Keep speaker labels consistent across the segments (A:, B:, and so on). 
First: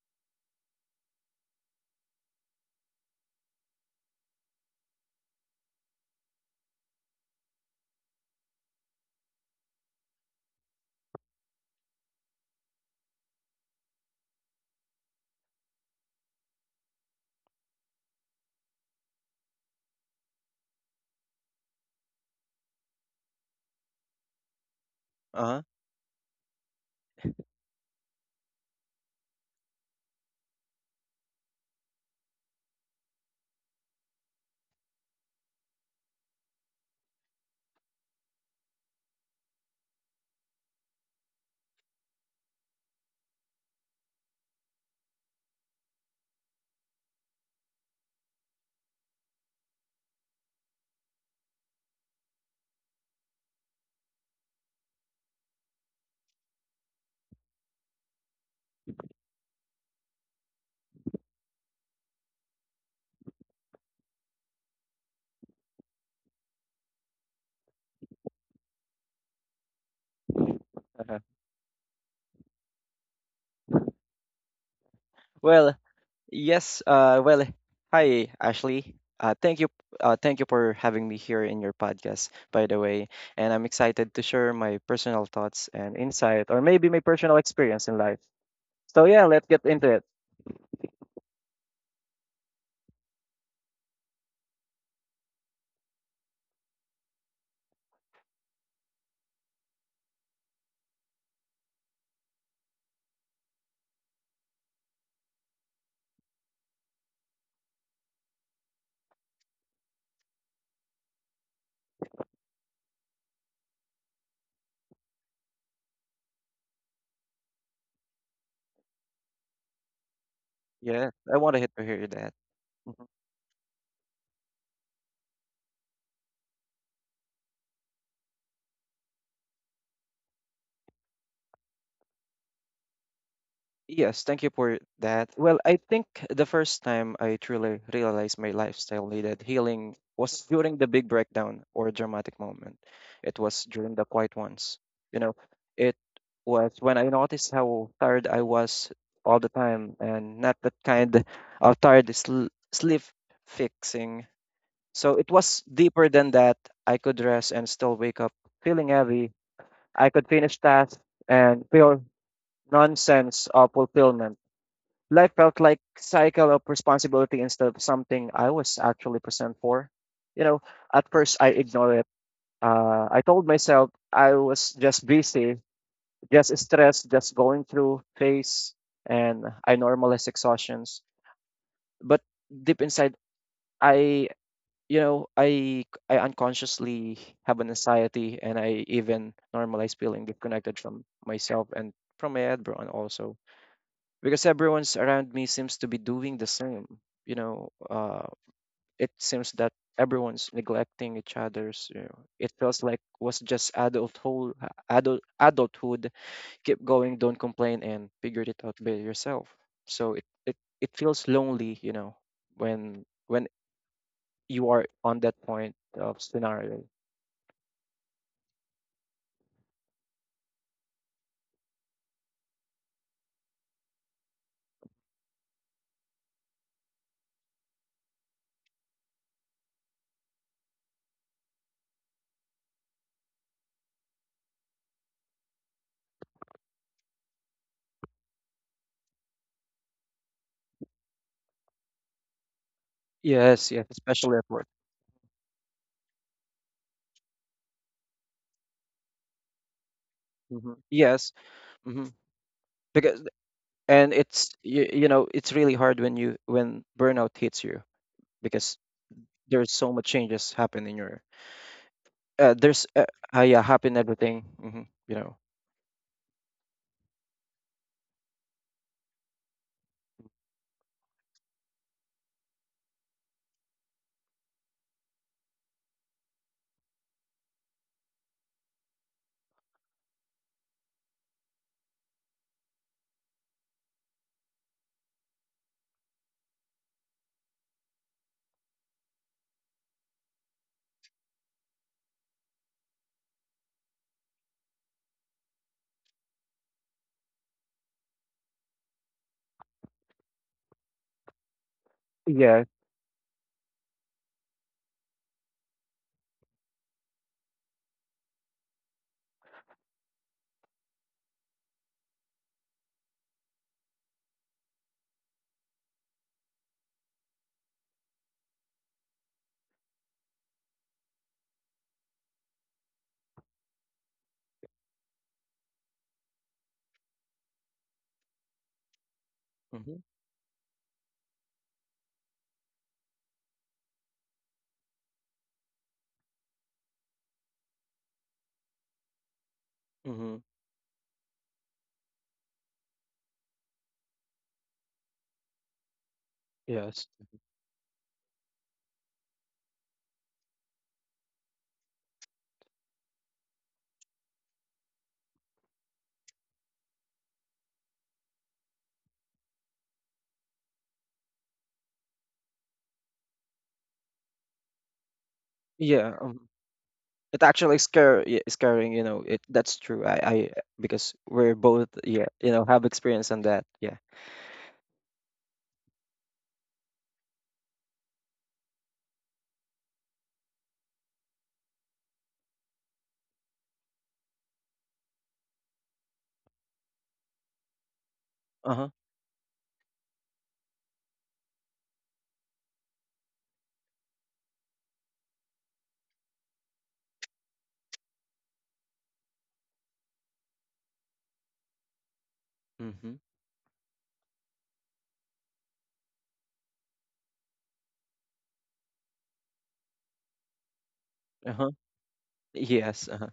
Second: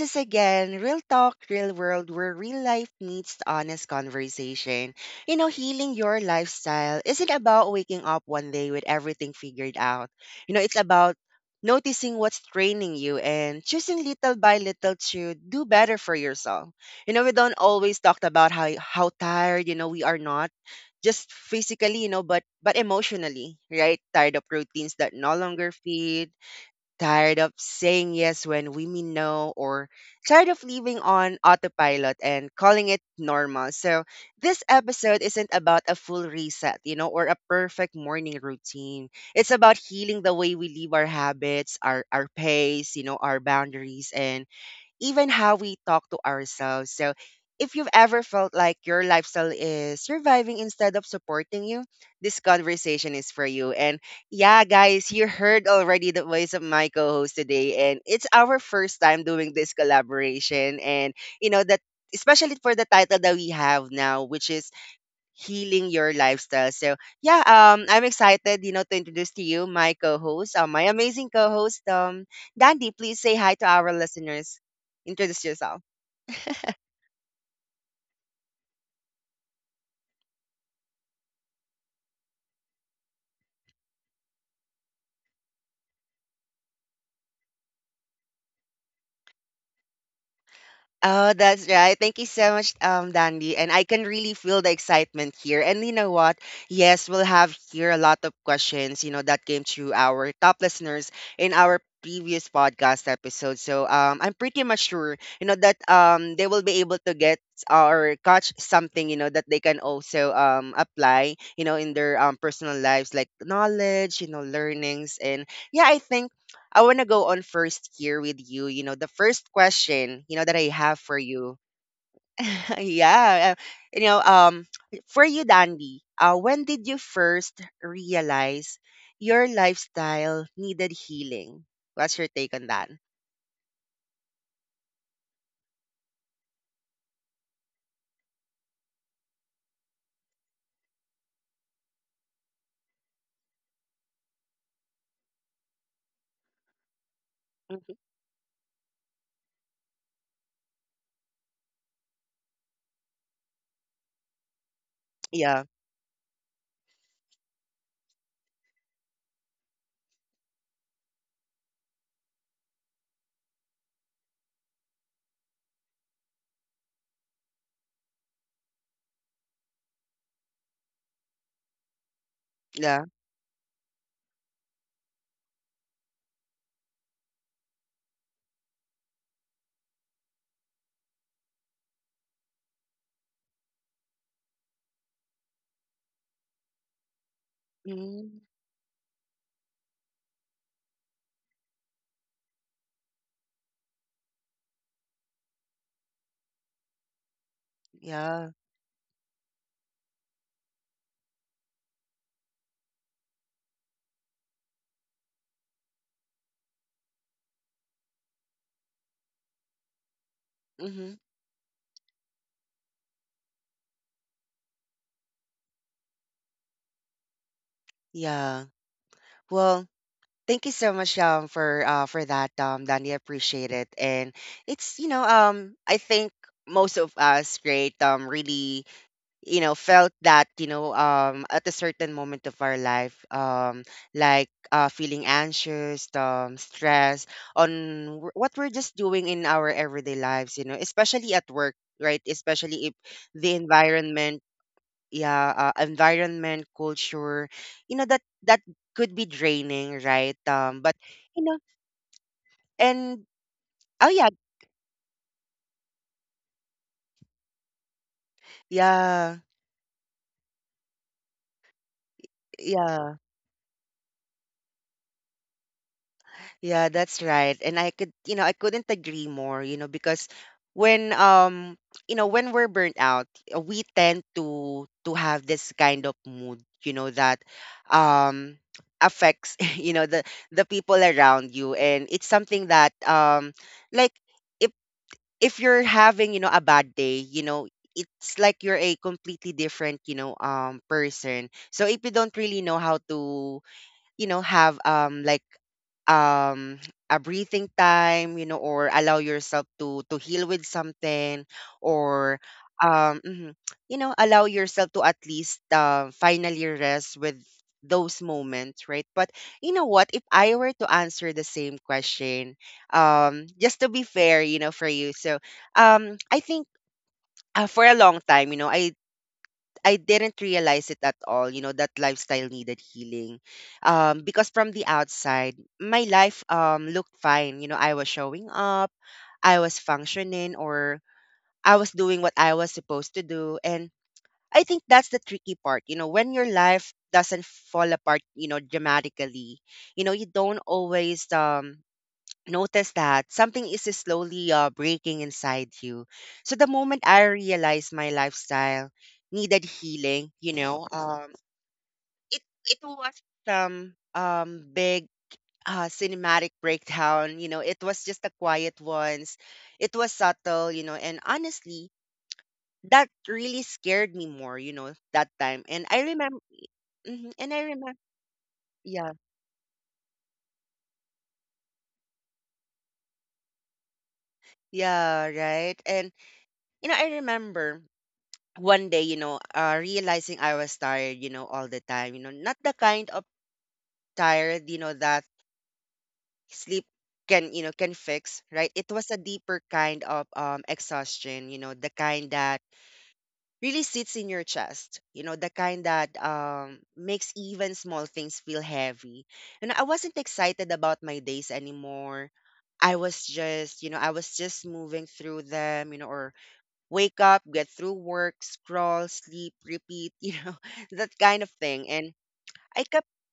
A: is again Real Talk, Real World, where real life meets honest conversation. You know, healing your lifestyle isn't about waking up one day with everything figured out. You know, it's about noticing what's draining you and choosing little by little to do better for yourself. You know, we don't always talk about how tired, you know, we are, not just physically, you know, but emotionally, right? Tired of routines that no
B: Uh-huh.
A: longer feed, tired of saying yes when we mean no, or tired of living on autopilot and calling it normal. So this episode isn't about a full reset, you know, or a perfect morning routine. It's about healing the way we live, our habits, our pace, you know, our boundaries and even how we talk to ourselves. So, if you've ever felt like your lifestyle is surviving instead of supporting you, this conversation is for you. And yeah, guys, you heard already the voice of my co host today, and it's our first time doing this collaboration. And, you know, that especially for the title that we have now, which is healing your lifestyle. So yeah, I'm excited, you know, to introduce to you my co-host, my
B: Uh-huh.
A: amazing co-host, Dandy. Please say hi to our listeners. Introduce
B: Well,
A: yourself.
B: yes, well, hi Ashley. Thank you for having me here in your podcast, by the way. And I'm excited to share my personal thoughts and insight or maybe my personal experience in life. So yeah, let's get into it.
A: Oh, that's right. Thank you so much, Dandy. And I can really feel the excitement here. And you know what? Yes, we'll have here a lot of questions, you know, that came through our top listeners in our previous podcast episode. So I'm pretty much sure, you know, that they will be able to get or catch something, you know, that they can also apply, you know, in their personal lives, like knowledge, you know, learnings. And yeah, I think I want to go on first here with you. You know, the first question, you know, that I have
B: Yeah,
A: for
B: I
A: you.
B: wanted to hear that. Mm-hmm.
A: Yeah. You know, for you, Dandy, when did you first realize your lifestyle needed healing? What's your take on that?
B: Yes, thank you for that. Well, I think the first time I truly realized my lifestyle needed healing was during the big breakdown or dramatic moment. It was during the quiet ones. You know, it was when I noticed how
A: Mhm.
B: tired I was all the time, and not that kind of sleep fixing. So it was
A: Yeah.
B: deeper than that. I could rest and still wake up feeling heavy. I could finish tasks and feel nonsense of fulfillment. Life felt like cycle of responsibility instead of something I was actually present for. You know, at first I ignored it.
A: Yeah.
B: I told myself I was just busy, just stressed, just going through phase, and I normalized exhaustions. But deep inside, I you know I unconsciously have an anxiety,
A: Mhm.
B: and I even normalize feeling disconnected from myself and from my environment also, because everyone's around me seems to be doing the same, you know uh
A: Yeah.
B: it seems that everyone's neglecting each other's, you know, it feels like was just adult whole adult adulthood, keep going, don't complain and figure it out by yourself. So it
A: Hmm.
B: feels lonely, you know, when you are on that point of scenario.
A: Yeah. Well, thank you so much for that Danny, I appreciate it. And it's, you know, I think most of us great really, you know, felt that, you know, at a certain moment of our life, like feeling anxious, stress on what we're just doing in our everyday lives, you know, especially at work, right? Especially if the
B: Yes, yes, especially
A: environment,
B: at work.
A: yeah, environment, culture, you know, that could be draining, right? But
B: Yes.
A: you know,
B: hmm because,
A: and oh
B: and
A: yeah,
B: you know it's really hard when you when burnout hits you, because
A: yeah,
B: there's so much changes happen in your there's
A: yeah.
B: yeah, happen everything, you know.
A: Yeah, that's right. And I could, you know, I couldn't agree more, you know, because when you know, when we're burnt out, we tend to have this kind of mood, you know, that um affects, you know, the people around you, and it's something that, like, if if you're having, you know, a bad day, you know, it's like you're a completely different, you know, person. So if you don't really know how to, you know, have like um a breathing time, you know, or allow yourself to heal with something, or
B: Yeah.
A: um mhm, you know, allow yourself to at least finally rest with those moments, right? But you know what, if I were to answer the same question, just to be fair, you know, for you. So I think, for a long time, you know, I didn't realize it at all, you know, that lifestyle needed healing. Because from the outside, my life looked fine. You know, I was showing up, I was
B: hmm
A: functioning, or I was doing what I was supposed to do. And I think that's the tricky part. You know, when your life doesn't fall apart, you know, dramatically, you know, you
B: hmm
A: don't always notice that something is slowly breaking inside you. So the moment
B: yes
A: I realized my lifestyle needed healing, you know, it was some big cinematic breakdown. You know, it was just a quiet ones. It was subtle, you know, and honestly, that really scared me more, you know, that time.
B: yeah um, it
A: And I
B: actually
A: remember,
B: scaring you
A: yeah,
B: know it, that's true. I because we're both, yeah, you know, have experience on that. Yeah.
A: yeah, right. And you know, I remember one day, you know, realizing I was tired, you know, all the time, you know, not the kind of tired, you know, that sleep can, you know, can fix, right? It
B: Uh-huh.
A: was a deeper kind of exhaustion, you know, the kind that really sits in your chest, you know, the kind that makes even small things feel heavy. And I wasn't excited about my days anymore. I
B: Mm-hmm.
A: was just, you know, I was just moving through them, you know, or wake up, get through work, scroll, sleep, repeat, you know, that kind of
B: Uh-huh.
A: thing. And I kept,
B: Yes uh-huh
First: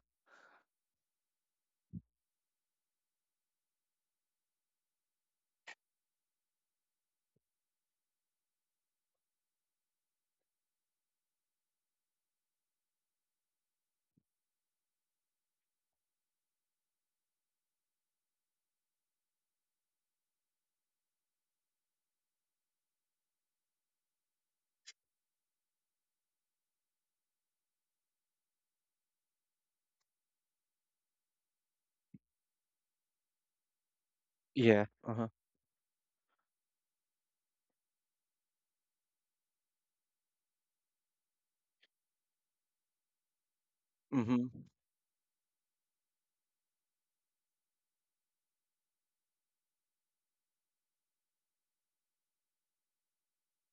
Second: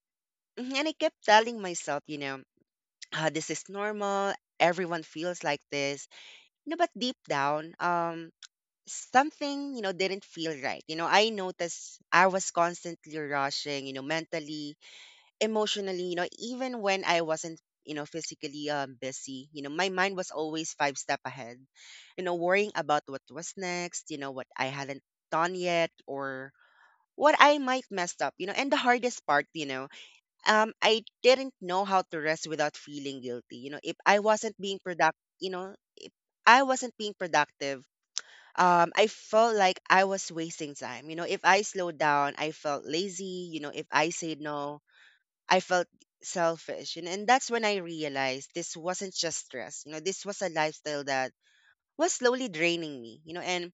A: mhm, and I kept telling myself, you know, ah, this is normal. Everyone feels like this. You know, but deep down, something, you know, didn't feel right. You know, I noticed I was constantly rushing, you know, mentally, emotionally, you know, even when I wasn't, you know, physically busy, you know, my mind was always five step ahead, you know, worrying about what was next, you know, what I hadn't done yet, or what I might mess up, you know, and the hardest part, you know, I didn't know how to rest without feeling guilty. You know, if I wasn't being
B: yeah
A: productive,
B: uh-huh
A: you know, I wasn't being productive. I felt like I was wasting time. You know, if I slowed down, I felt lazy. You know, if I said
B: mm-hmm
A: no, I felt selfish. And that's when I realized this wasn't just stress. You know, this was a lifestyle that was slowly draining me, you know. And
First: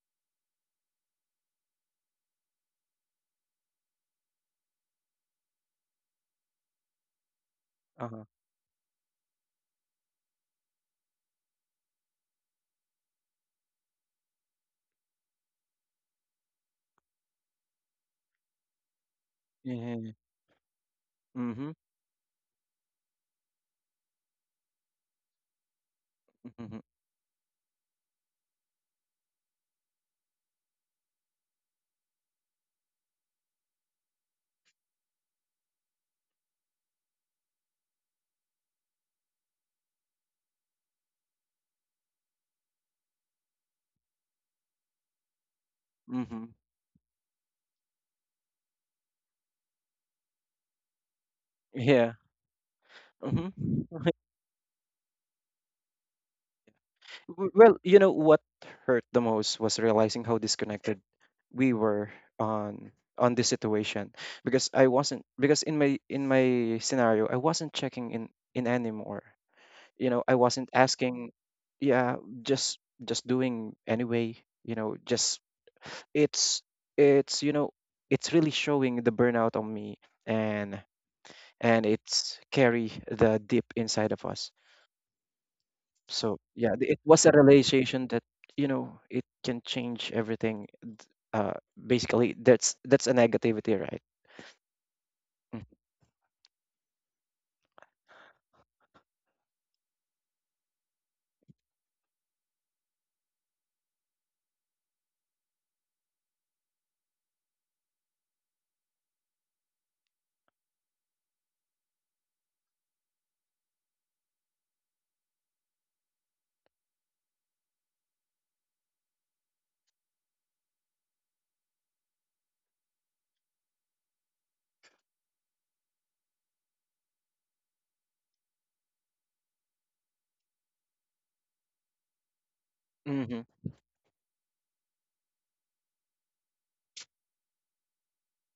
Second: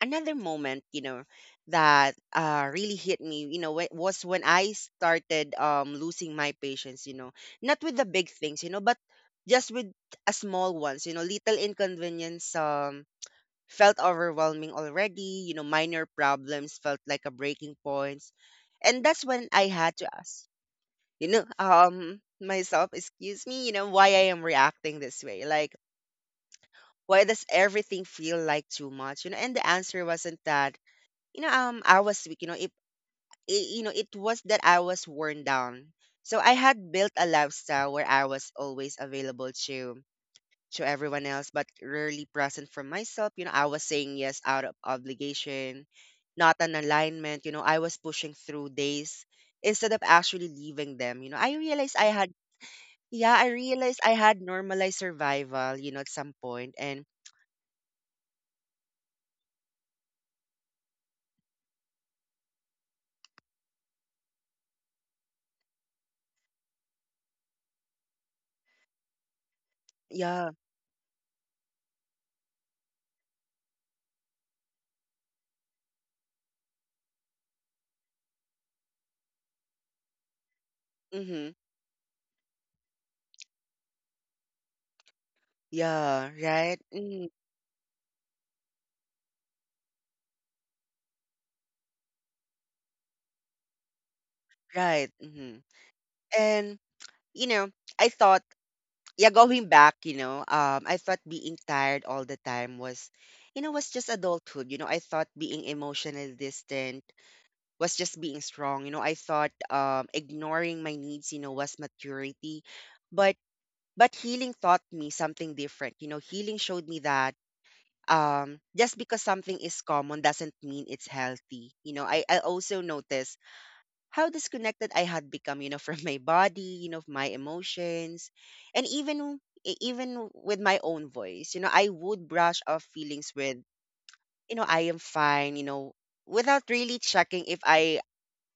A: another moment, you know, that really hit me, you know, was when I started losing my patience, you know, not with the
B: uh-huh
A: big things, you know, but just with a small ones, you know, little inconvenience felt overwhelming already, you know, minor problems felt like a breaking point. And that's when I
B: Yeah, yeah,
A: had to
B: yeah.
A: ask, you know,
B: mm-hmm
A: myself, excuse me, you know, why I am reacting this way, like,
B: mm-hmm
A: why does everything feel like too much, you know? And the answer wasn't that, you know, I was weak, you know. It, you know, it was that I was worn down. So I had built a lifestyle where I was always available to everyone else but rarely present for myself. You know, I was saying yes out of obligation,
B: mm-hmm
A: not an alignment, you know. I was pushing through days instead of actually leaving them. You know, I realized I
B: yeah.
A: had, yeah, I
B: mm-hmm
A: realized I had normalized survival, you know, at some point. And
B: Well, you know what hurt the most was realizing how disconnected we were on this situation, because I wasn't because in my scenario I wasn't checking in anymore. You know, I
A: yeah,
B: wasn't asking, yeah, just doing anyway, you know, just it's it's you know, it's really showing the burnout on me, and
A: mm-hmm,
B: it's carry the deep inside of us.
A: yeah,
B: So yeah,
A: right,
B: it was
A: mm,
B: a realization that, you know, it can change everything. Basically, that's a negativity, right?
A: right, mm-hmm.
B: Mm.
A: And you know, I thought, yeah, going back, you know, I thought being tired all the time was, you know, was just adulthood. You know, I thought being emotionally distant was just being strong. You know, I thought ignoring my needs, you know, was maturity, but healing taught me something different. You know, healing showed me that just because something is common doesn't mean it's healthy. You know, I also noticed how disconnected I had become, you know, from my body, you know, my emotions, and even even with my own voice. You know, I would brush off feelings
B: Mm-hmm.
A: with, you know, I am fine, you know, without really checking if I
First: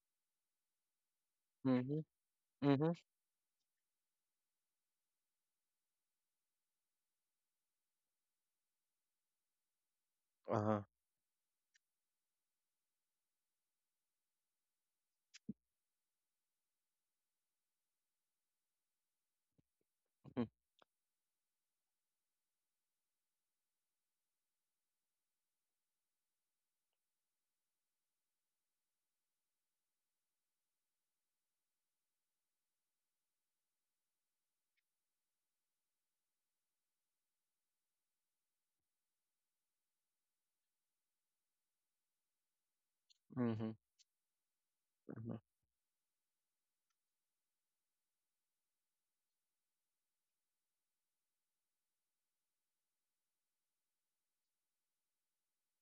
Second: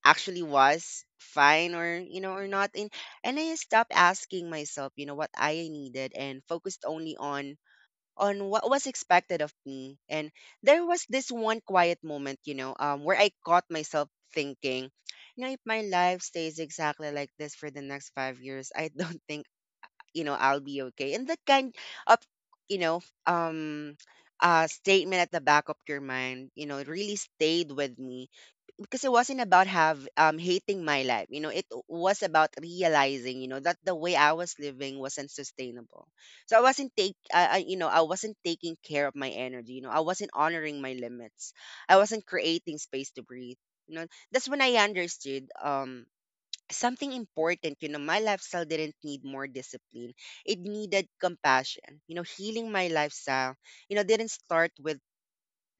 A: actually was fine, or,
B: Mm-hmm.
A: you know, or not. And
B: Mm-hmm.
A: and I stopped asking myself, you know, what I needed, and focused only on what was expected of me. And
B: Uh-huh.
A: there was this one quiet moment, you know, where I caught myself thinking, you know, if my life stays exactly like this for the next 5 years, I don't think, you know,
B: Mm,
A: I'll be okay. And that kind of, you know, statement at the back of your mind, you know, it really stayed with me, because it wasn't about have hating my life, you know, it was about realizing, you know, that the way I was living wasn't sustainable. So I wasn't take, I you know, I wasn't taking care of my energy, you know, I wasn't honoring my limits, I wasn't creating space to breathe.
B: Mm-hmm.
A: You know, that's when I
B: Mm-hmm.
A: understood something important. You know, my lifestyle didn't need more discipline, it needed compassion. You know, healing my lifestyle, you know, didn't start with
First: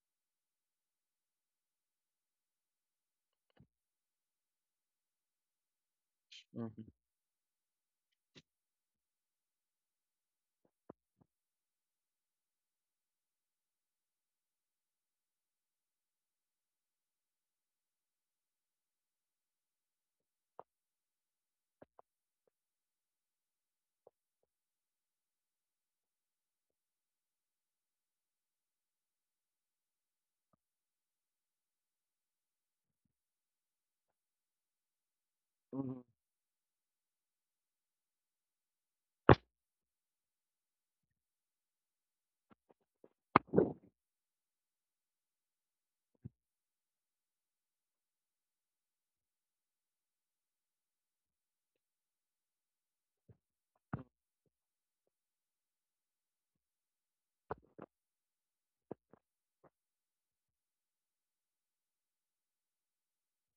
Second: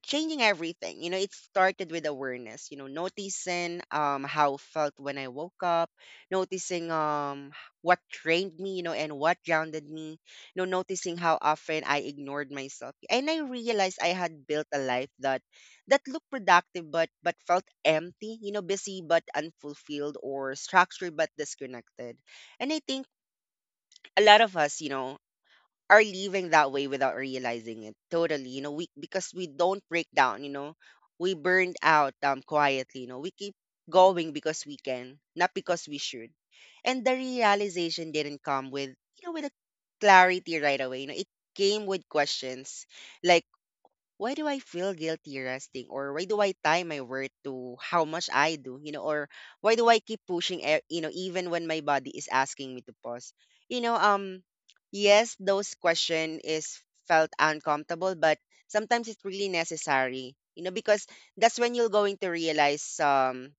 A: changing everything. You know, it started with awareness, noticing how felt when I woke up,
B: Mm-hmm.
A: noticing what trained me, you know, and what grounded me, you know, noticing how often I ignored myself. And I realized I had built a life that looked productive but felt empty, you know, busy but unfulfilled or structured but disconnected. And I think a lot of us, you know, are living that way without realizing it totally, you know, we because we don't break down, you know, we burned out quietly, you know. We keep going because we can, not because we
B: Mm-hmm.
A: should. And the realization didn't come with, you know with a clarity right away, you know. It came with questions like, why do I feel guilty resting? Or why do I tie my worth to how much I do? You know, or why do I keep pushing, you know, even when my body is asking me to pause? You know, yes, those question is felt uncomfortable, but sometimes it's really necessary, you know, because that's when you're going to realize, um,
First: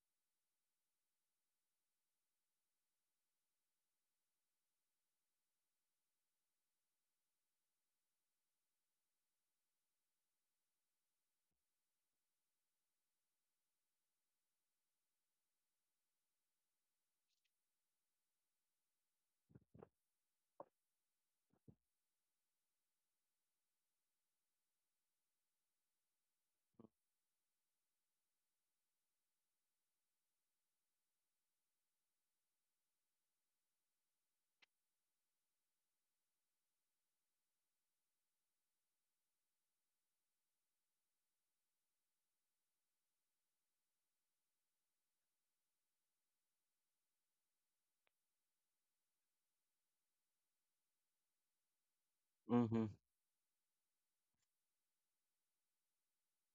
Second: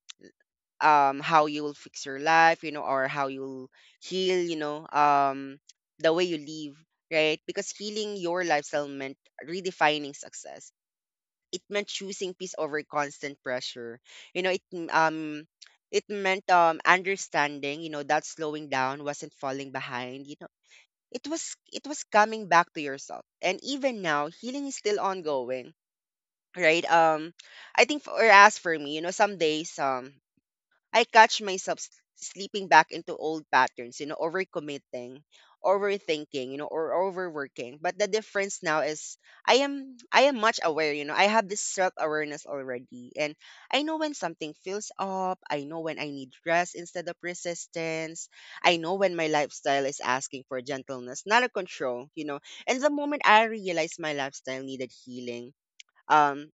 A: um, how you will fix your life, you know, or how you'll heal, you know, the way you live, right? Because healing your lifestyle meant redefining success. It meant choosing peace over constant pressure. You know, it meant understanding, you know, that slowing down wasn't falling behind. You know, it was coming back to yourself. And even now, healing is still ongoing. Right. I think for me, you know, some days I catch myself sleeping back into old patterns, you know, overcommitting, overthinking, you know, or overworking. But the difference now is I am much aware, you know. I have this self-awareness already, and I know when something fills up, I know when I need rest instead of resistance. I know when my lifestyle is asking for gentleness, not a control, you know. And
B: Mm-hmm.
A: the moment I realized my lifestyle needed healing, um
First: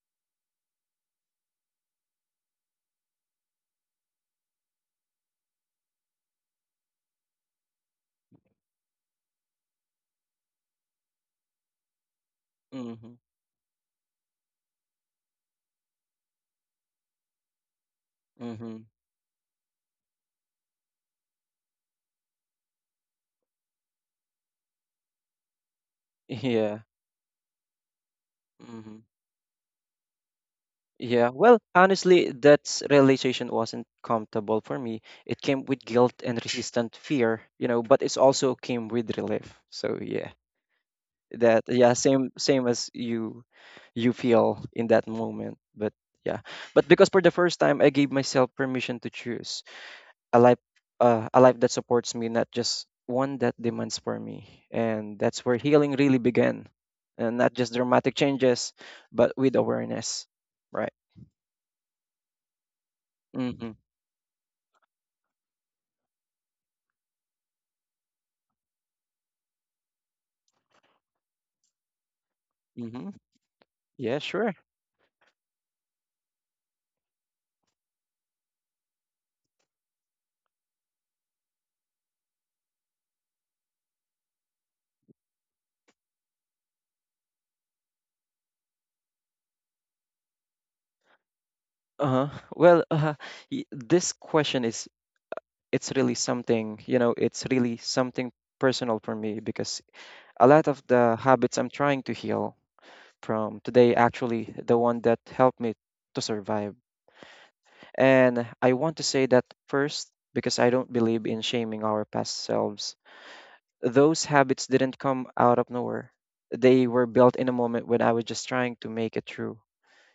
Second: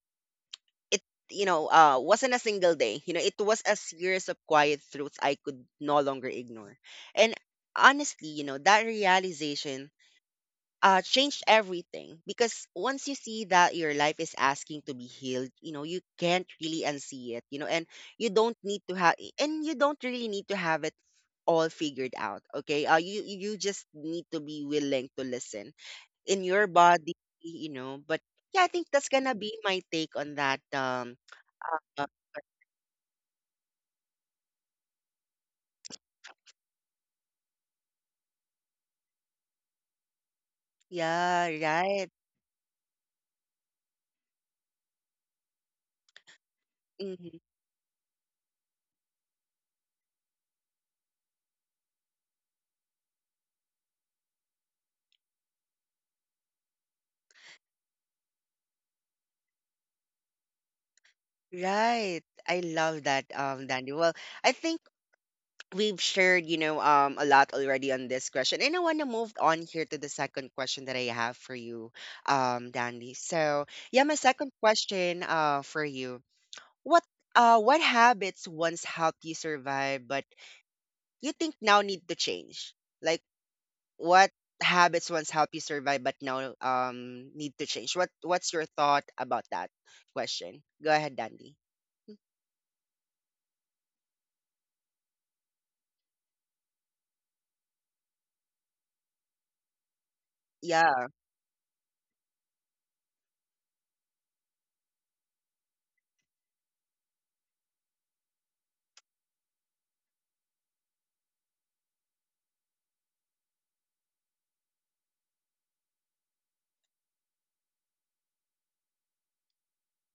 A: it you know, wasn't a single day, you know. It was a series of quiet truths I could no longer ignore. And honestly, you know, that realization changed everything, because once
B: mm-hmm,
A: you see that your life is asking to be healed, you know, you can't really unsee it, you know. And you don't need
B: mm-hmm.
A: to have, and you don't really need to have it all figured out. Okay, you just need to be willing to listen in your
B: Yeah.
A: body, you know. But yeah, I think
B: Mm-hmm.
A: that's gonna be my take on that.
B: Yeah. Well,
A: Uh,
B: honestly, that realization wasn't comfortable for me. It came with guilt and resistant fear, you know, but it's also came with relief. So yeah.
A: yeah,
B: That, yeah,
A: right.
B: same same as you, you feel in that moment, but yeah, but because for the
A: Mhm.
B: first time I gave myself permission to choose a life that supports me, not just one that demands for me, and that's where healing really began, and not just dramatic changes, but with awareness. Right.
A: Right. I love that,
B: mm-hmm,
A: Danny. Well, I think we've shared, you know, a lot already on this question, and I want to move on here to the second question that I have for you,
B: mm-hmm.
A: Dandy. So, yeah, my
B: Yeah,
A: second
B: sure.
A: question, for you, what, what habits once helped you survive, but you think now need to change? Like, what habits once helped you survive but now need to change? What's your thought about that question? Go ahead, Dandy.
B: Uh-huh well, this question is, it's really something, you know, it's really something personal for me, because a lot of
A: Yeah,
B: the habits I'm trying to heal from today actually the one that helped me to survive. And I want to say that first because I don't believe in shaming our past selves. Those habits didn't come out of nowhere. They were built in a moment when I was just trying to make it through.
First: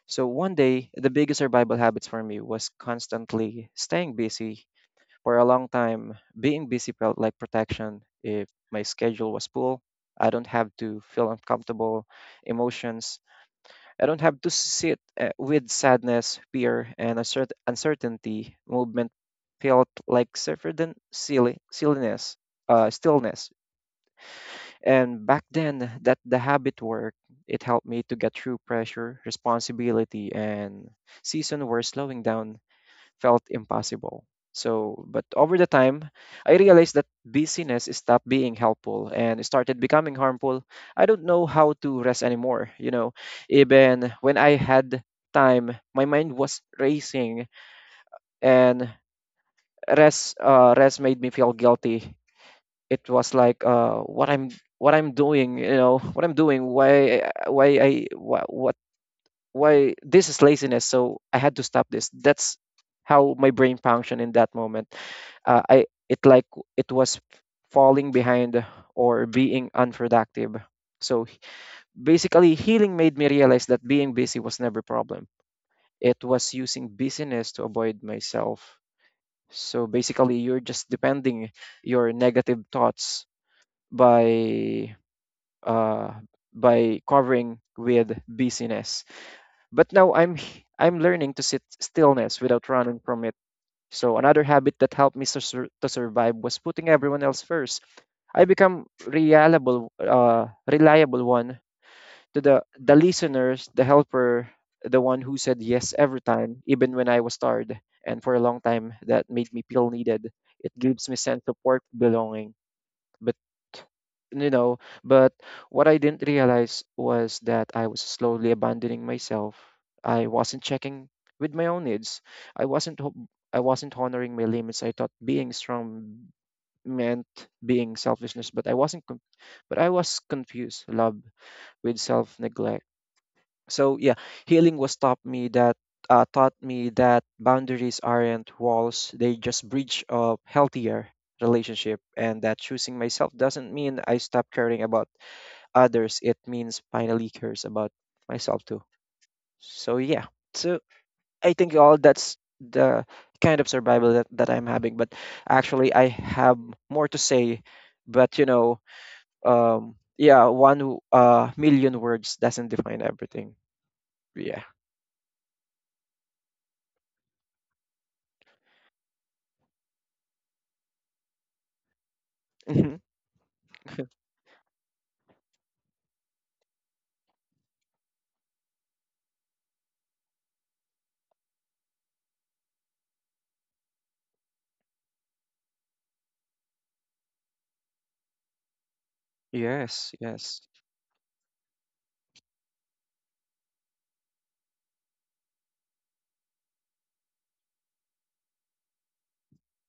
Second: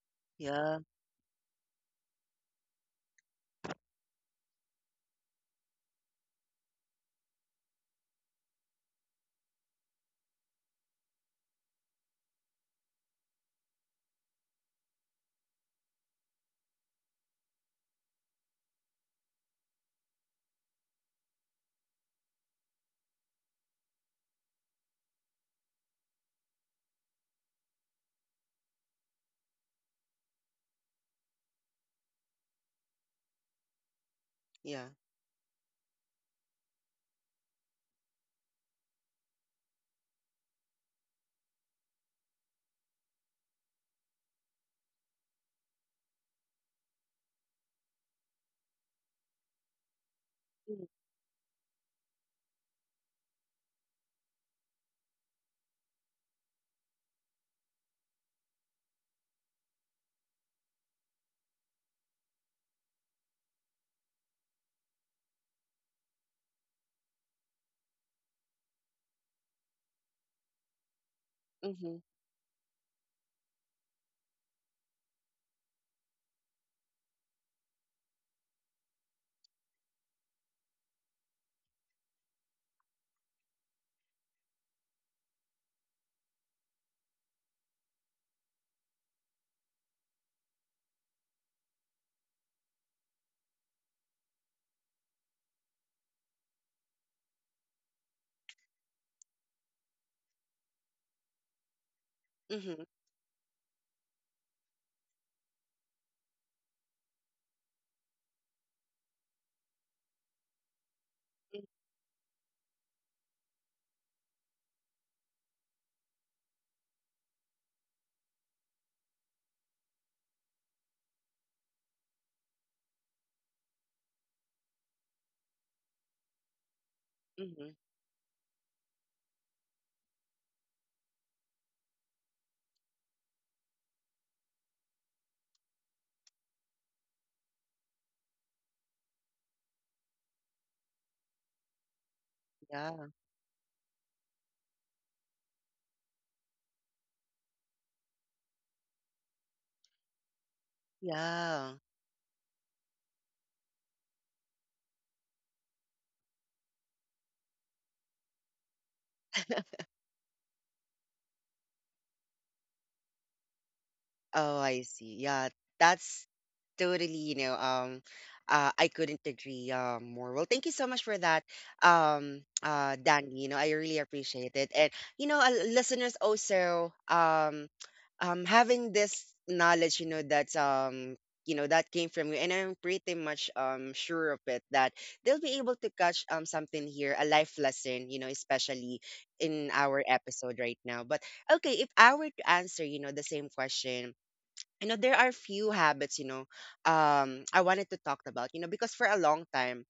B: So one
A: yeah,
B: day, the biggest survival habits for me was constantly staying busy. For a long time, being busy felt like protection. If my schedule was full, I don't have to feel uncomfortable emotions. I don't have to sit, with sadness, fear, and uncertainty. Movement felt like certain silliness, stillness. And back then, that the habit worked. It helped me to get through pressure, responsibility, and season were slowing down felt impossible.
A: yeah.
B: So, but over the time, I realized that busyness stopped being helpful and started becoming harmful. I don't know how to rest anymore, you know. Even when I had time, my mind was racing, and rest made me feel guilty. It was like, uh, what I'm doing, you know, what I'm doing, why this is laziness, so I had to stop this. That's how my brain functioned in that moment. I it like it was falling behind or being unproductive. So
A: Mhm.
B: basically healing made me realize that being busy was never a problem, it was using busyness to avoid myself. So basically you're just depending your negative thoughts by uh by covering with busyness. But now I'm I'm learning to sit stillness without running from it. So another habit that helped me to, to survive was putting everyone else first. I become reliable one to
A: Mhm.
B: the listeners, the helper, the one who said yes every time, even when I was tired. And for a long time, that made me feel needed. It gives me sense of work belonging, but you know, but what I didn't realize was that I was slowly abandoning myself. I wasn't checking with my own needs. I wasn't ho- I wasn't honoring my limits. I thought being strong meant
A: Mhm.
B: being selfishness, but I wasn't. But I was confused love with self neglect. So yeah, healing was taught me that boundaries aren't walls; they just bridge a healthier relationship, and that choosing
A: Yeah.
B: myself doesn't mean I stop caring about others. It means finally cares about myself too. So yeah, so I
A: Yeah.
B: think all that's the kind of survival that, I'm having. But actually, I have more to say, but you know, yeah, one million words doesn't define everything.
A: Oh,
B: Yeah.
A: I see. Yeah. That's totally, you know, I couldn't agree more. Well, thank you so much for that, Danny. You know, I really appreciate it. And, you know, listeners also, having this knowledge, you know, that's you know, that came from you, and I'm pretty much sure of it that they'll be able to catch something here, a life lesson, you know, especially in our
B: Yes,
A: episode
B: yes.
A: right now. But okay, if I were to answer, you know, the same question, you know, there are few habits, you know, I wanted to talk about, you know, because for a long time,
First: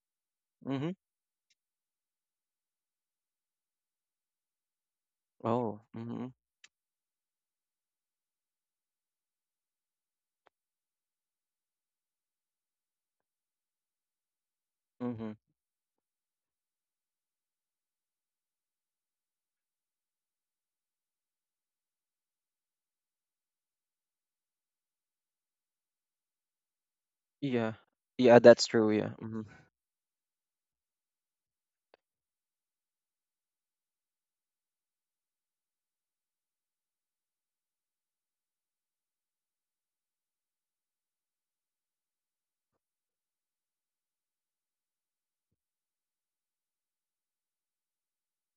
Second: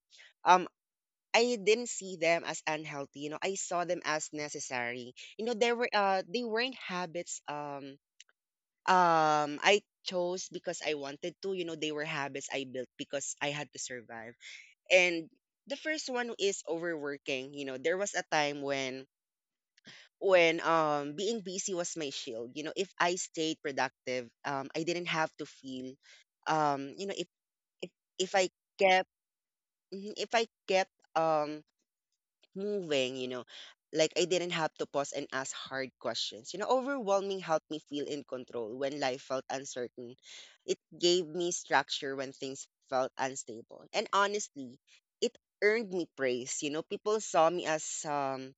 A: um
B: Mm-hmm.
A: I didn't see them as unhealthy, you know. I saw them as necessary, you know. There
B: Oh,
A: were
B: mm-hmm.
A: they weren't habits, I chose because I wanted to, you know. They were habits I built because I had to survive. And
B: Mm-hmm.
A: the first one is overworking. You know, there was a time when being busy was my shield. You know, if I stayed productive, I didn't have to feel, you know,
B: Yeah.
A: if, if
B: Yeah,
A: I
B: that's true,
A: kept
B: yeah. Mm-hmm.
A: mhm, if I kept um moving, you know, like I didn't have to pause and ask hard questions. You know, overwhelming helped me feel in control when life felt uncertain. It gave me structure when things felt unstable, and honestly, it earned me praise. You know, people saw me as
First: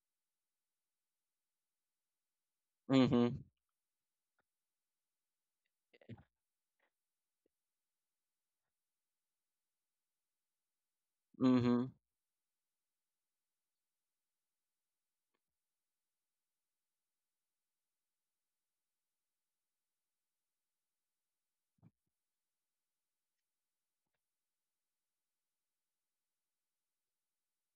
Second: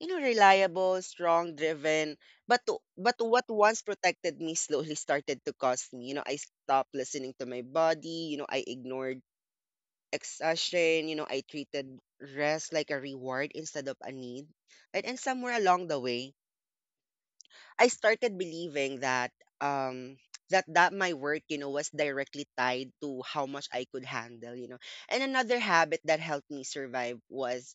A: you know, reliable, strong, driven. But
B: Mm-hmm.
A: what once protected me slowly started to cost me. You know, I stopped listening to my body. You know, I ignored exhaustion. You know, I
B: Mm-hmm.
A: treated rest like a reward instead of a need. Right? And somewhere along the way, I started believing that um that my work, you know, was directly tied to how much I could handle, you know. And another habit that helped me survive was,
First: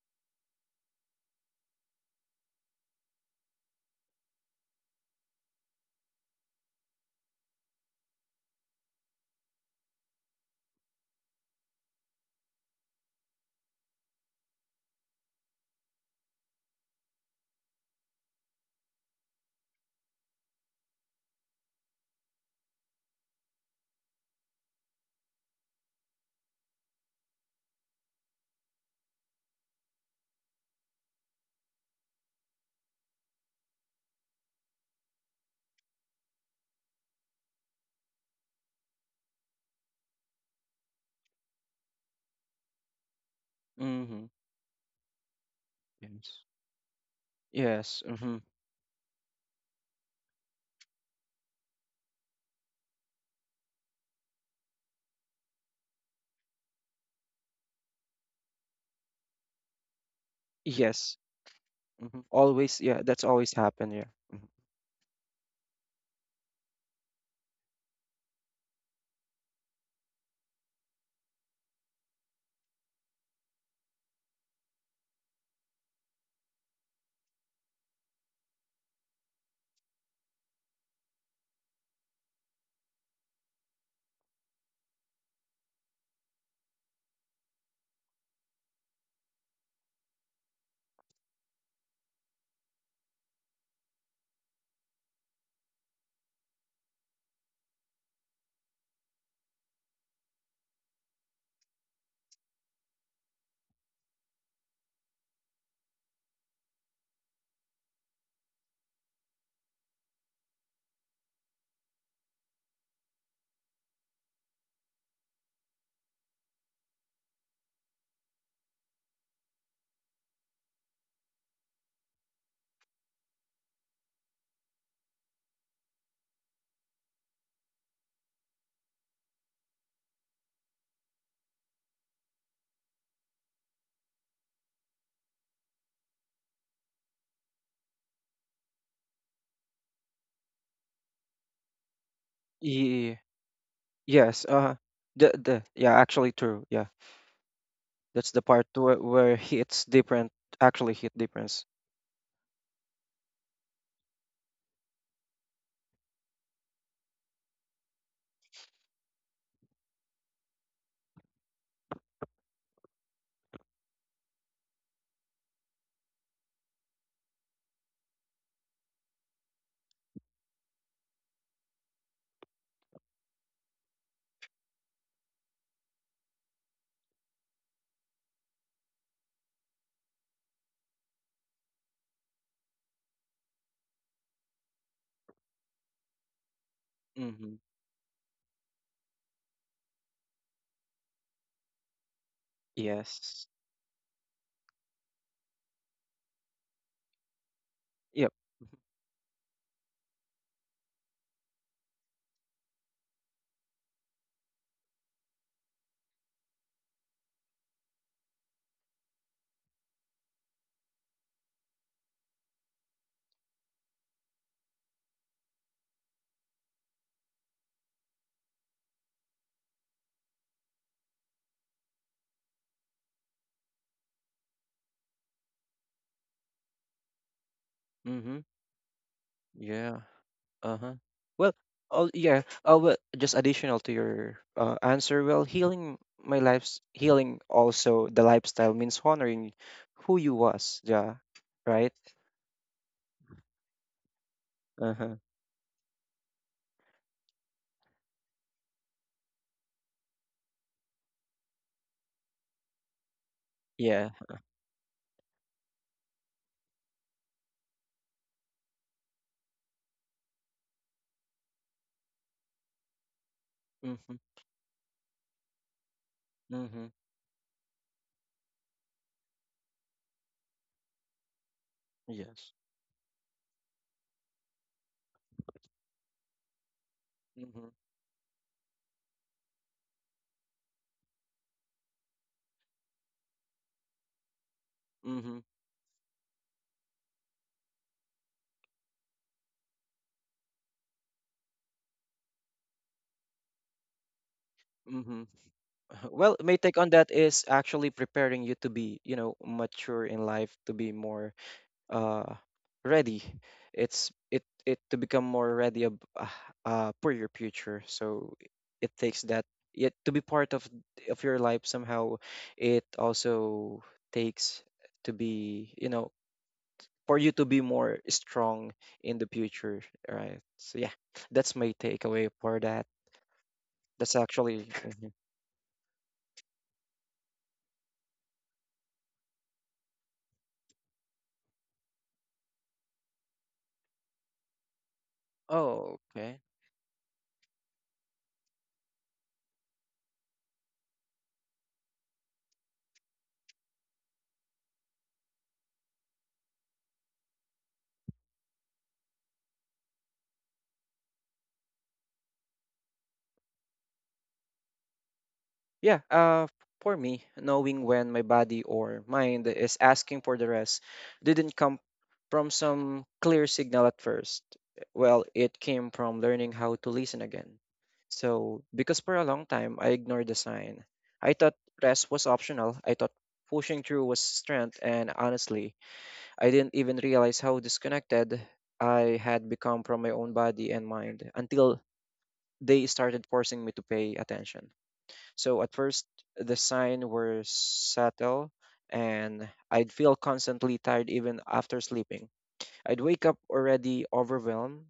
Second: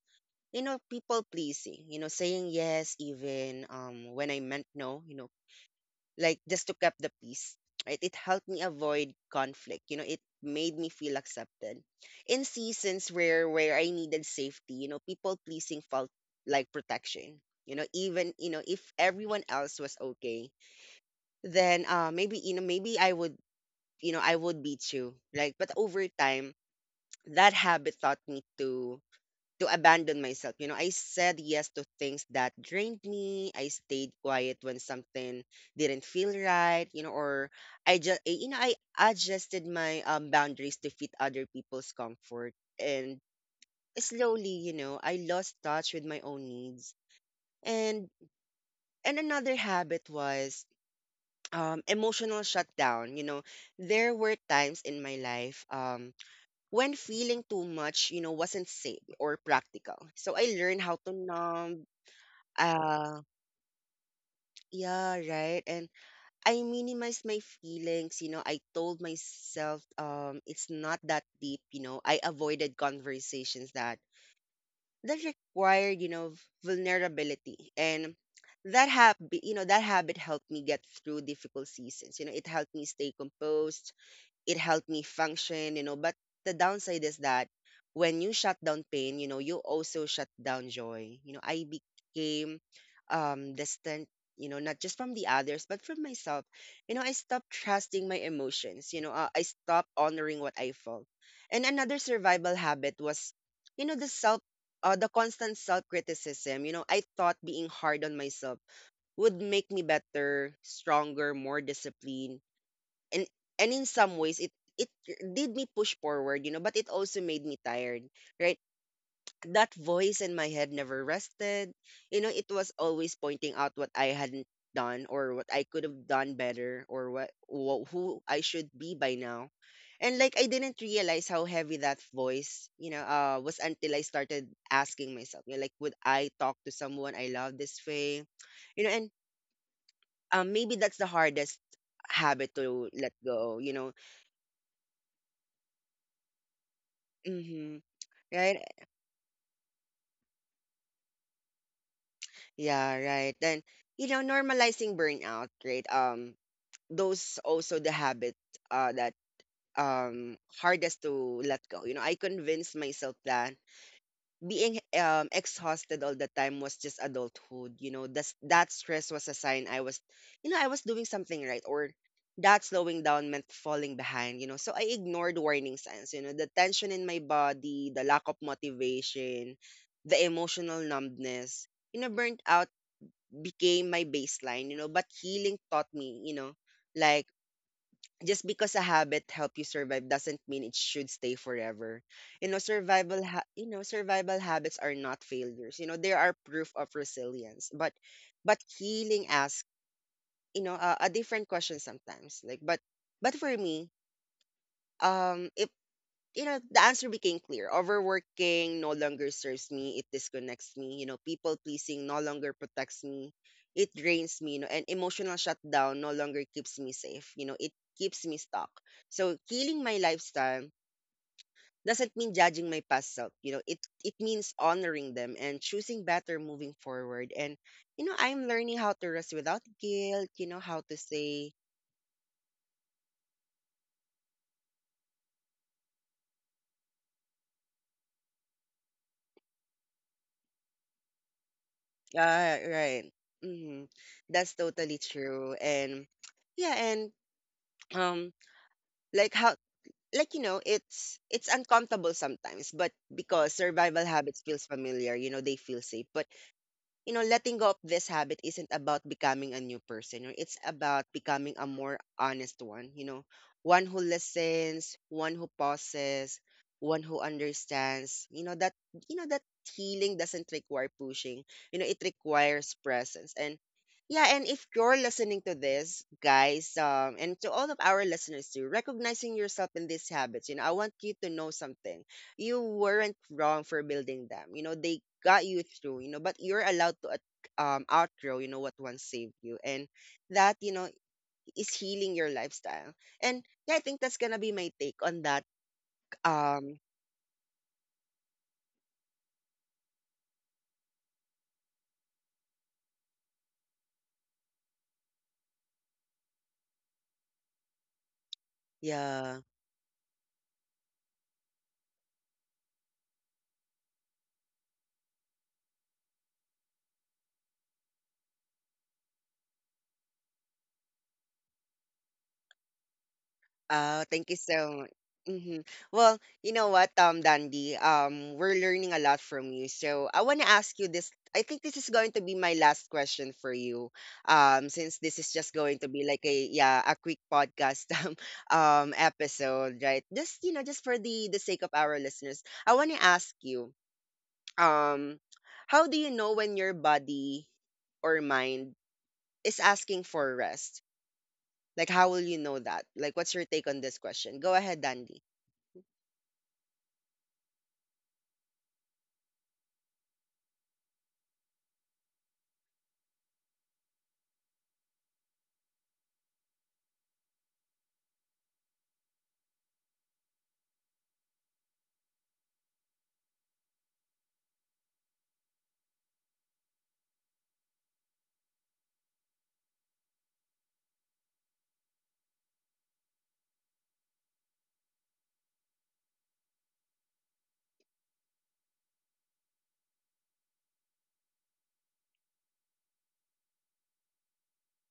A: you know, people pleasing. You know, saying yes even when I meant no, you know, like just to keep the peace, right. It helped me avoid conflict. You know, it made me feel accepted in seasons where I needed safety. You know, people pleasing felt like protection, you know. Even, you know, if everyone else was okay, then maybe, you know, maybe I would, you know, I would be too. Like but over time, that habit taught me to abandon myself. You know, I said yes to things that drained me. I stayed quiet when something didn't feel right, you know, or I just, you know, I adjusted my boundaries to fit other people's comfort. And
B: Mm-hmm.
A: slowly, you know, I lost touch with my
B: Yes.
A: own needs.
B: Yes.
A: And,
B: Mm-hmm.
A: and another habit was emotional shutdown. You know, there were times in my life when feeling too much, you know, wasn't safe or practical. So I learned how to
B: Yes.
A: numb.
B: Mm-hmm. Always, yeah,
A: Uh,
B: that's always happened, yeah. Mm-hmm.
A: yeah, right. And I minimized my feelings, you know. I told myself it's not that deep, you know. I avoided conversations that required, you know, vulnerability. And that habit, helped me get through difficult seasons. You know, it helped me stay composed, it helped me function, you know. But the downside is that when you shut down pain, you know, you also shut down joy. You know, I became distant, you know, not just from the others, but from myself. You know, I stopped trusting my emotions, you know, I stopped honoring what I felt. And another survival habit was, you know, the constant self criticism. You know, I thought being hard on myself would make me better, stronger, more disciplined. and and in some ways, it did me push forward, you know, but it also made me tired, right. That voice in my head never rested. You know, it was always pointing out what I hadn't done, or what I could have done better, or what who I should be by now. And like I didn't realize how heavy that voice, you know, was, until I started asking myself, you know, like, would I talk to someone I love this way? You know. And maybe that's the hardest habit to let
B: Yeah.
A: go, you know.
B: Yes, the yeah, actually true. Yeah.
A: Mm-hmm.
B: That's the
A: Right?
B: part where hits different, actually hit difference.
A: Yeah, right. Then, you know, normalizing burnout, right? Those also the habit that hardest to let go. You know, I convinced myself that being exhausted all the time was just adulthood, you know. That's that stress was a sign I was, you know, I was doing something right, or that slowing down meant falling behind, you know. So I ignored warning signs, you know, the tension in my body, the lack of motivation, the emotional numbness, you know. Burnt out became my baseline, you know. But healing taught me, you know, like,
B: Mm-hmm.
A: just because a habit help you survive doesn't mean it should stay forever. You know,
B: Yes.
A: survival habits are not failures. You know, they are proof of resilience. But
B: Yep.
A: healing asks, you know, a different question sometimes. Like but for me, um you know, the answer became clear. Overworking no longer serves me. It disconnects me. You know, people pleasing no longer protects me. It drains me. You know, and emotional shutdown no longer keeps me safe. You know, it keeps me stuck. So killing my lifestyle doesn't mean judging my past self. You know, it means honoring them and choosing better moving forward. And you know,
B: Mm-hmm.
A: I'm
B: Mm-hmm.
A: learning how to rest without
B: Yeah.
A: guilt. You know, how
B: Uh-huh.
A: to
B: Well,
A: say,
B: oh yeah. Well, just additional to your answer. Well, healing my life's healing also the lifestyle means honoring who you was. Yeah. Right.
A: yeah, right. Hmm. That's totally
B: Uh-huh.
A: true. And yeah, and um like how like, you know, it's uncomfortable sometimes, but because survival
B: Yeah.
A: habits feels familiar, you know, they feel safe. But you know, letting go of this habit isn't about becoming a new person, or it's about becoming a more honest one, you know, one who
B: Mm-hmm.
A: listens, one who pauses,
B: Mm-hmm.
A: one who understands. You know, that healing doesn't require pushing. You know, it
B: Yes.
A: requires presence. And yeah, and if you're listening to this, guys, and to
B: Mm-hmm.
A: all of our listeners too, recognizing yourself in these habits, you know, I want you to know something. You weren't wrong for building them. You know, they
B: Mm-hmm.
A: got you through, you know, but you're allowed to outgrow, you know, what once saved you. And that, you know, is healing your lifestyle. And yeah, I think that's gonna be my take
B: Mm-hmm.
A: on that.
B: Well, my take
A: Um
B: on that is actually preparing you to be, you know, mature in life, to be more uh ready. It to become more ready for your future, so it takes
A: yeah.
B: that yet to be part of your life somehow. It also takes to be, you know, for you to be more strong in the future, right? So yeah, that's my takeaway for that.
A: Oh,
B: That's
A: thank you
B: actually
A: so much.
B: Mhm.
A: Hmm. Well, you know what, Dandy, we're learning a lot from you. So I want to ask you this. I think this is going to be my last question for you, since this is just going to
B: oh
A: be like
B: okay.
A: a yeah a quick podcast episode, right? Just you know, just for the sake of our listeners, I want to ask you, um, how do you know when your body or mind is asking for rest? Like, how will you know that? Like, what's your take on this question? Go ahead, Dandy.
B: Yeah, for me, knowing when my body or mind is asking for the rest didn't come from some clear signal at first. Well, it came from learning how to listen again. So, because for a long time I ignored the sign, I thought rest was optional. I thought pushing through was strength, and honestly, I didn't even realize how disconnected I had become from my own body and mind until they started forcing me to pay attention. So at first, the signs were subtle, and I'd feel constantly tired even after sleeping. I'd wake up already overwhelmed,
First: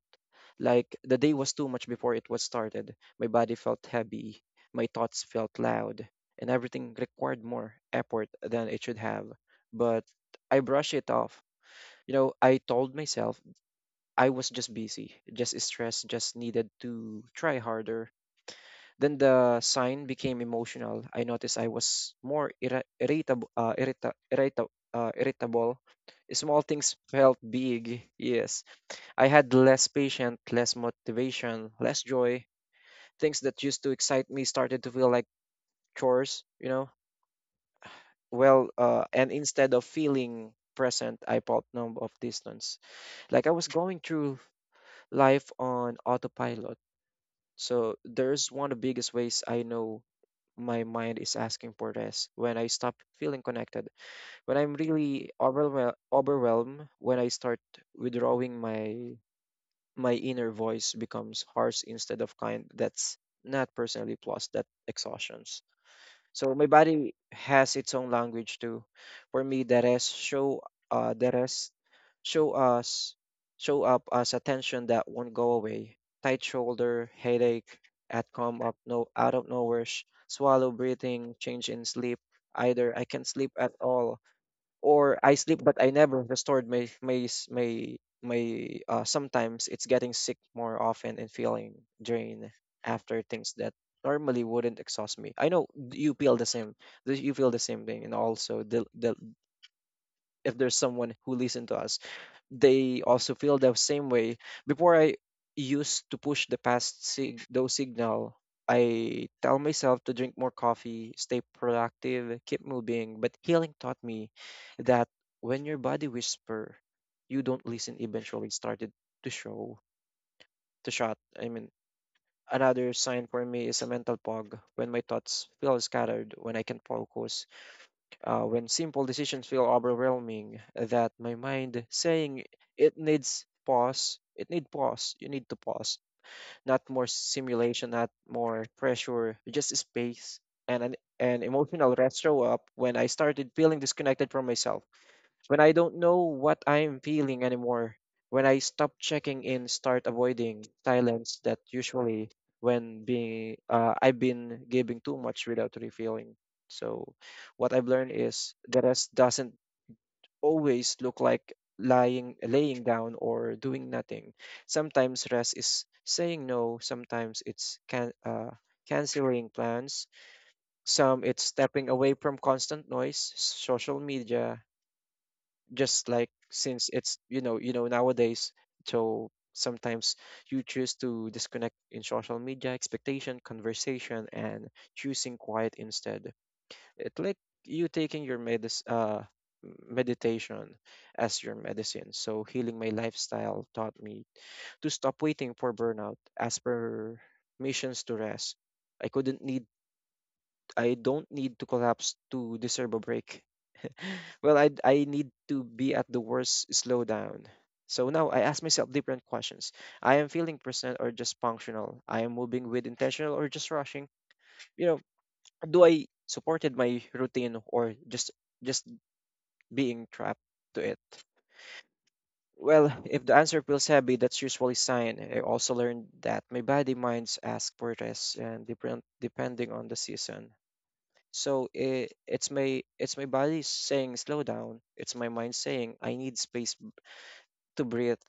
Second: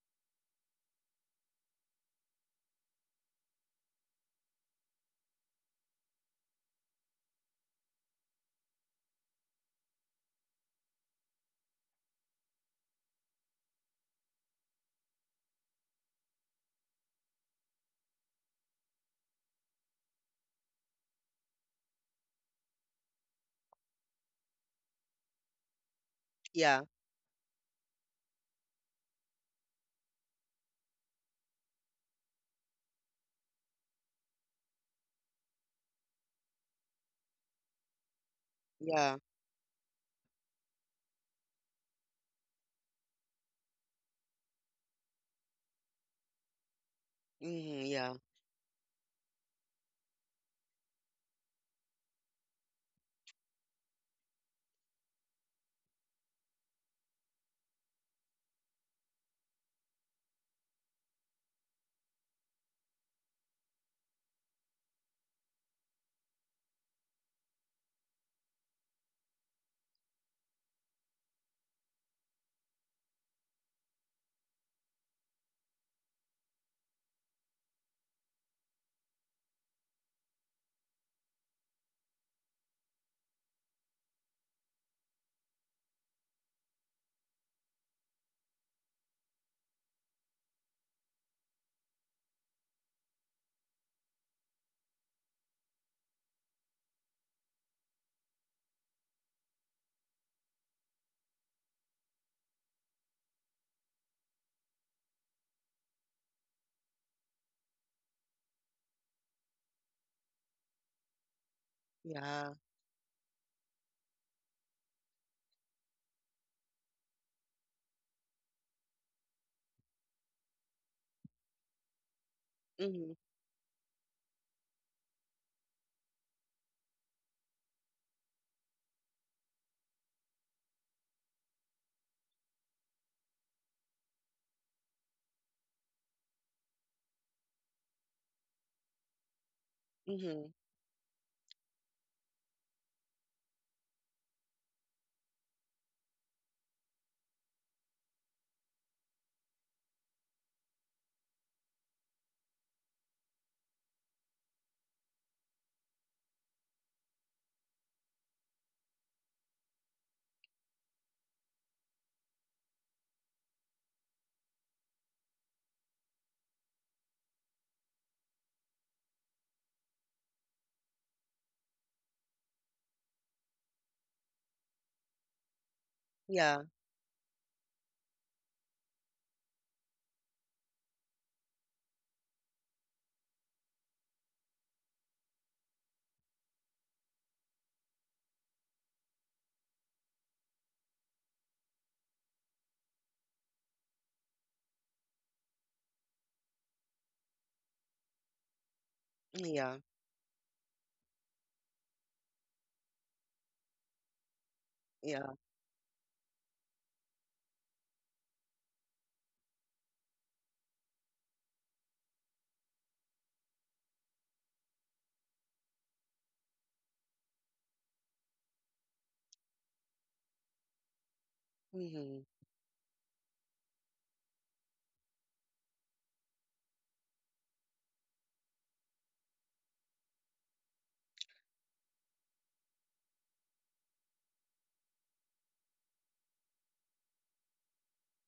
B: like the day was too much before it was started. My body felt heavy, my thoughts felt loud, and everything required more effort than it should have. But I brushed it off. You know, I told myself I was just busy, just stressed, just needed to try harder. Then the sign became emotional. I noticed I was more irritable. Small
A: Yeah,
B: things felt big. Yes. I had less patience, less motivation, less joy. Things that used to excite me started to feel like chores, you know? Well,
A: yeah.
B: and instead of feeling present, I felt numb of distance. Like I was going through life on autopilot.
A: Mhm,
B: So
A: yeah.
B: there's one of the biggest ways I know my mind is asking for rest, when I stop feeling connected, when I'm really overwhelmed, when I start withdrawing my inner voice becomes harsh instead of kind. That's not personally plus that exhaustions. So my body has its own language too. For me, the rest show us show up as attention that won't go away. Tight shoulder, headache, at come up no out of nowhere, swallow breathing, change in sleep. Either I can not sleep at all, or I sleep but I never restored my sometimes it's getting sick more often and feeling drained after things that normally wouldn't exhaust me. I know you feel the same. You feel the same thing, and also the if there's someone who listen to us, they also feel the same way. Before I used to push the past those signal, I tell myself to drink more coffee, stay productive,
A: Yeah.
B: keep moving. But healing taught me that when your body whisper, you don't listen. Eventually, started to show to shut. I mean, another
A: Mhm,
B: sign for me is a mental fog, when my thoughts feel scattered, when I can focus, when simple decisions feel overwhelming, that my mind saying it needs pause it need pause you need to pause, not more simulation, not more pressure, just space.
A: mhm.
B: And an emotional rest show up when I started feeling disconnected from myself, when I don't know what I'm feeling anymore, when I stop checking in, start avoiding silence, that usually when being I've been giving too much without refilling. So what I've learned is the rest doesn't always look like lying laying down or doing nothing. Sometimes rest is saying no, sometimes it's canceling plans, some it's stepping away from constant noise, social media, just like
A: Yeah,
B: since it's you know nowadays. So sometimes you choose to disconnect in social media expectation conversation, and choosing quiet instead. It like you taking your medis meditation as your medicine. So healing my lifestyle taught me to stop waiting for burnout as per missions to rest. I couldn't
A: mm,
B: need,
A: yeah,
B: I don't need to collapse to deserve a break. Well, I need
A: yeah.
B: to be at the worst slowdown. So now I ask myself different questions. I am feeling present or just functional. I am moving with intentional or just rushing. You know, do I supported my routine or just being trapped to it?
A: Mhm.
B: Well, if the answer feels heavy, that's usually sign. I also learned that my body minds ask for rest and different depending on the season. So it's my body saying slow down. It's my mind saying I need space to breathe,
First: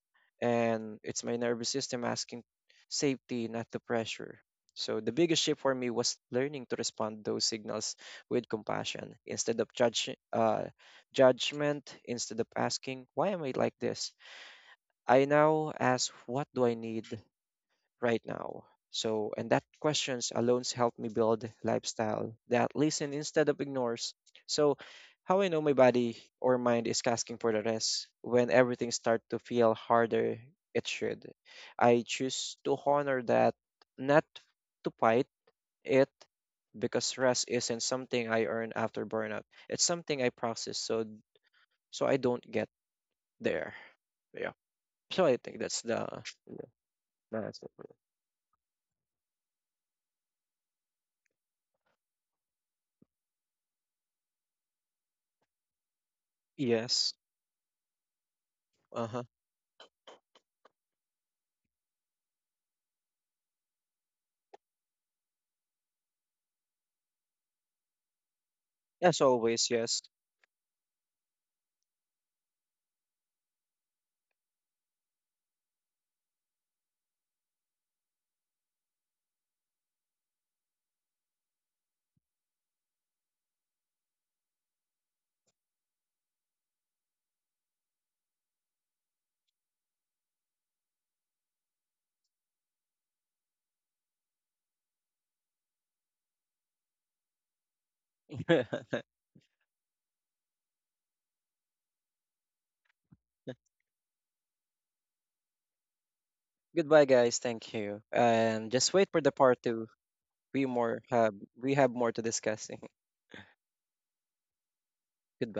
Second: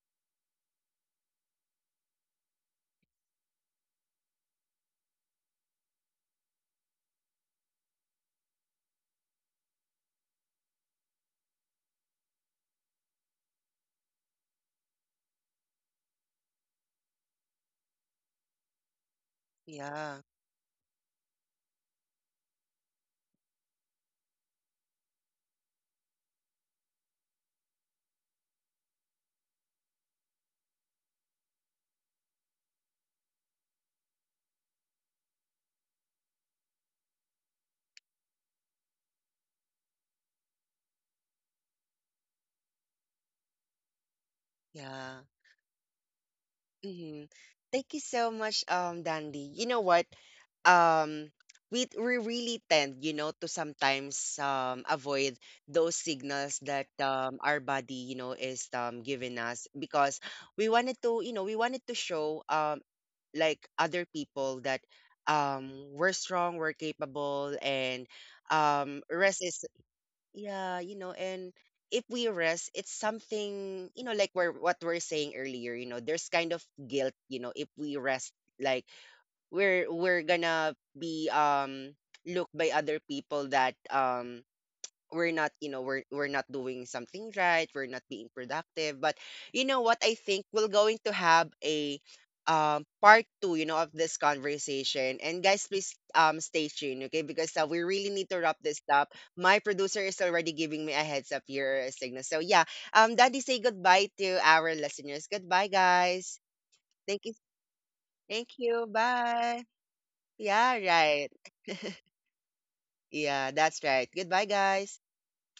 B: and it's my nervous system asking safety not to pressure. So the biggest shift for me was learning to respond those signals with compassion instead of judgment. Instead of asking why am I like this, I now ask what do I need right now? So, and that
A: Yeah,
B: questions alone help me build lifestyle that listen instead of ignores. So, how I know my body or mind is asking for the rest, when everything start to feel harder it should. I choose to honor that, not to fight it, because rest isn't something I earn after burnout. It's something I process, so I don't get there. Yeah.
A: yeah.
B: So I think that's yeah,
A: Mhm.
B: that's it.
A: Thank you so much, Dandy. You know what? Um, we really tend, you know, to sometimes avoid those signals that
B: Yes.
A: our body, you know, is
B: Uh huh.
A: giving us, because we wanted to, you know, we wanted to show like other people that we're strong, we're capable, and
B: As
A: rest is
B: always, yes.
A: yeah, you know. And if we rest, it's something, you know, like we're what we're saying earlier, you know, there's kind of guilt, you know, if we rest, like we're gonna be looked by other people that we're not, you know, we're not doing something right, we're not being productive. But you know what, I think we're going to have a part 2, you know, of this conversation, and guys please stay tuned, okay, because we really need to wrap this up. My producer is already giving me a heads up here, a signal, so yeah um, daddy, say goodbye to our listeners. Goodbye, guys.
B: Goodbye,
A: Thank you.
B: guys. Thank you.
A: Thank
B: And
A: you,
B: just wait for the part
A: bye.
B: two. We
A: Yeah,
B: more
A: right.
B: have we have more to discussing.
A: Yeah, that's right. Goodbye, guys.
B: Goodbye.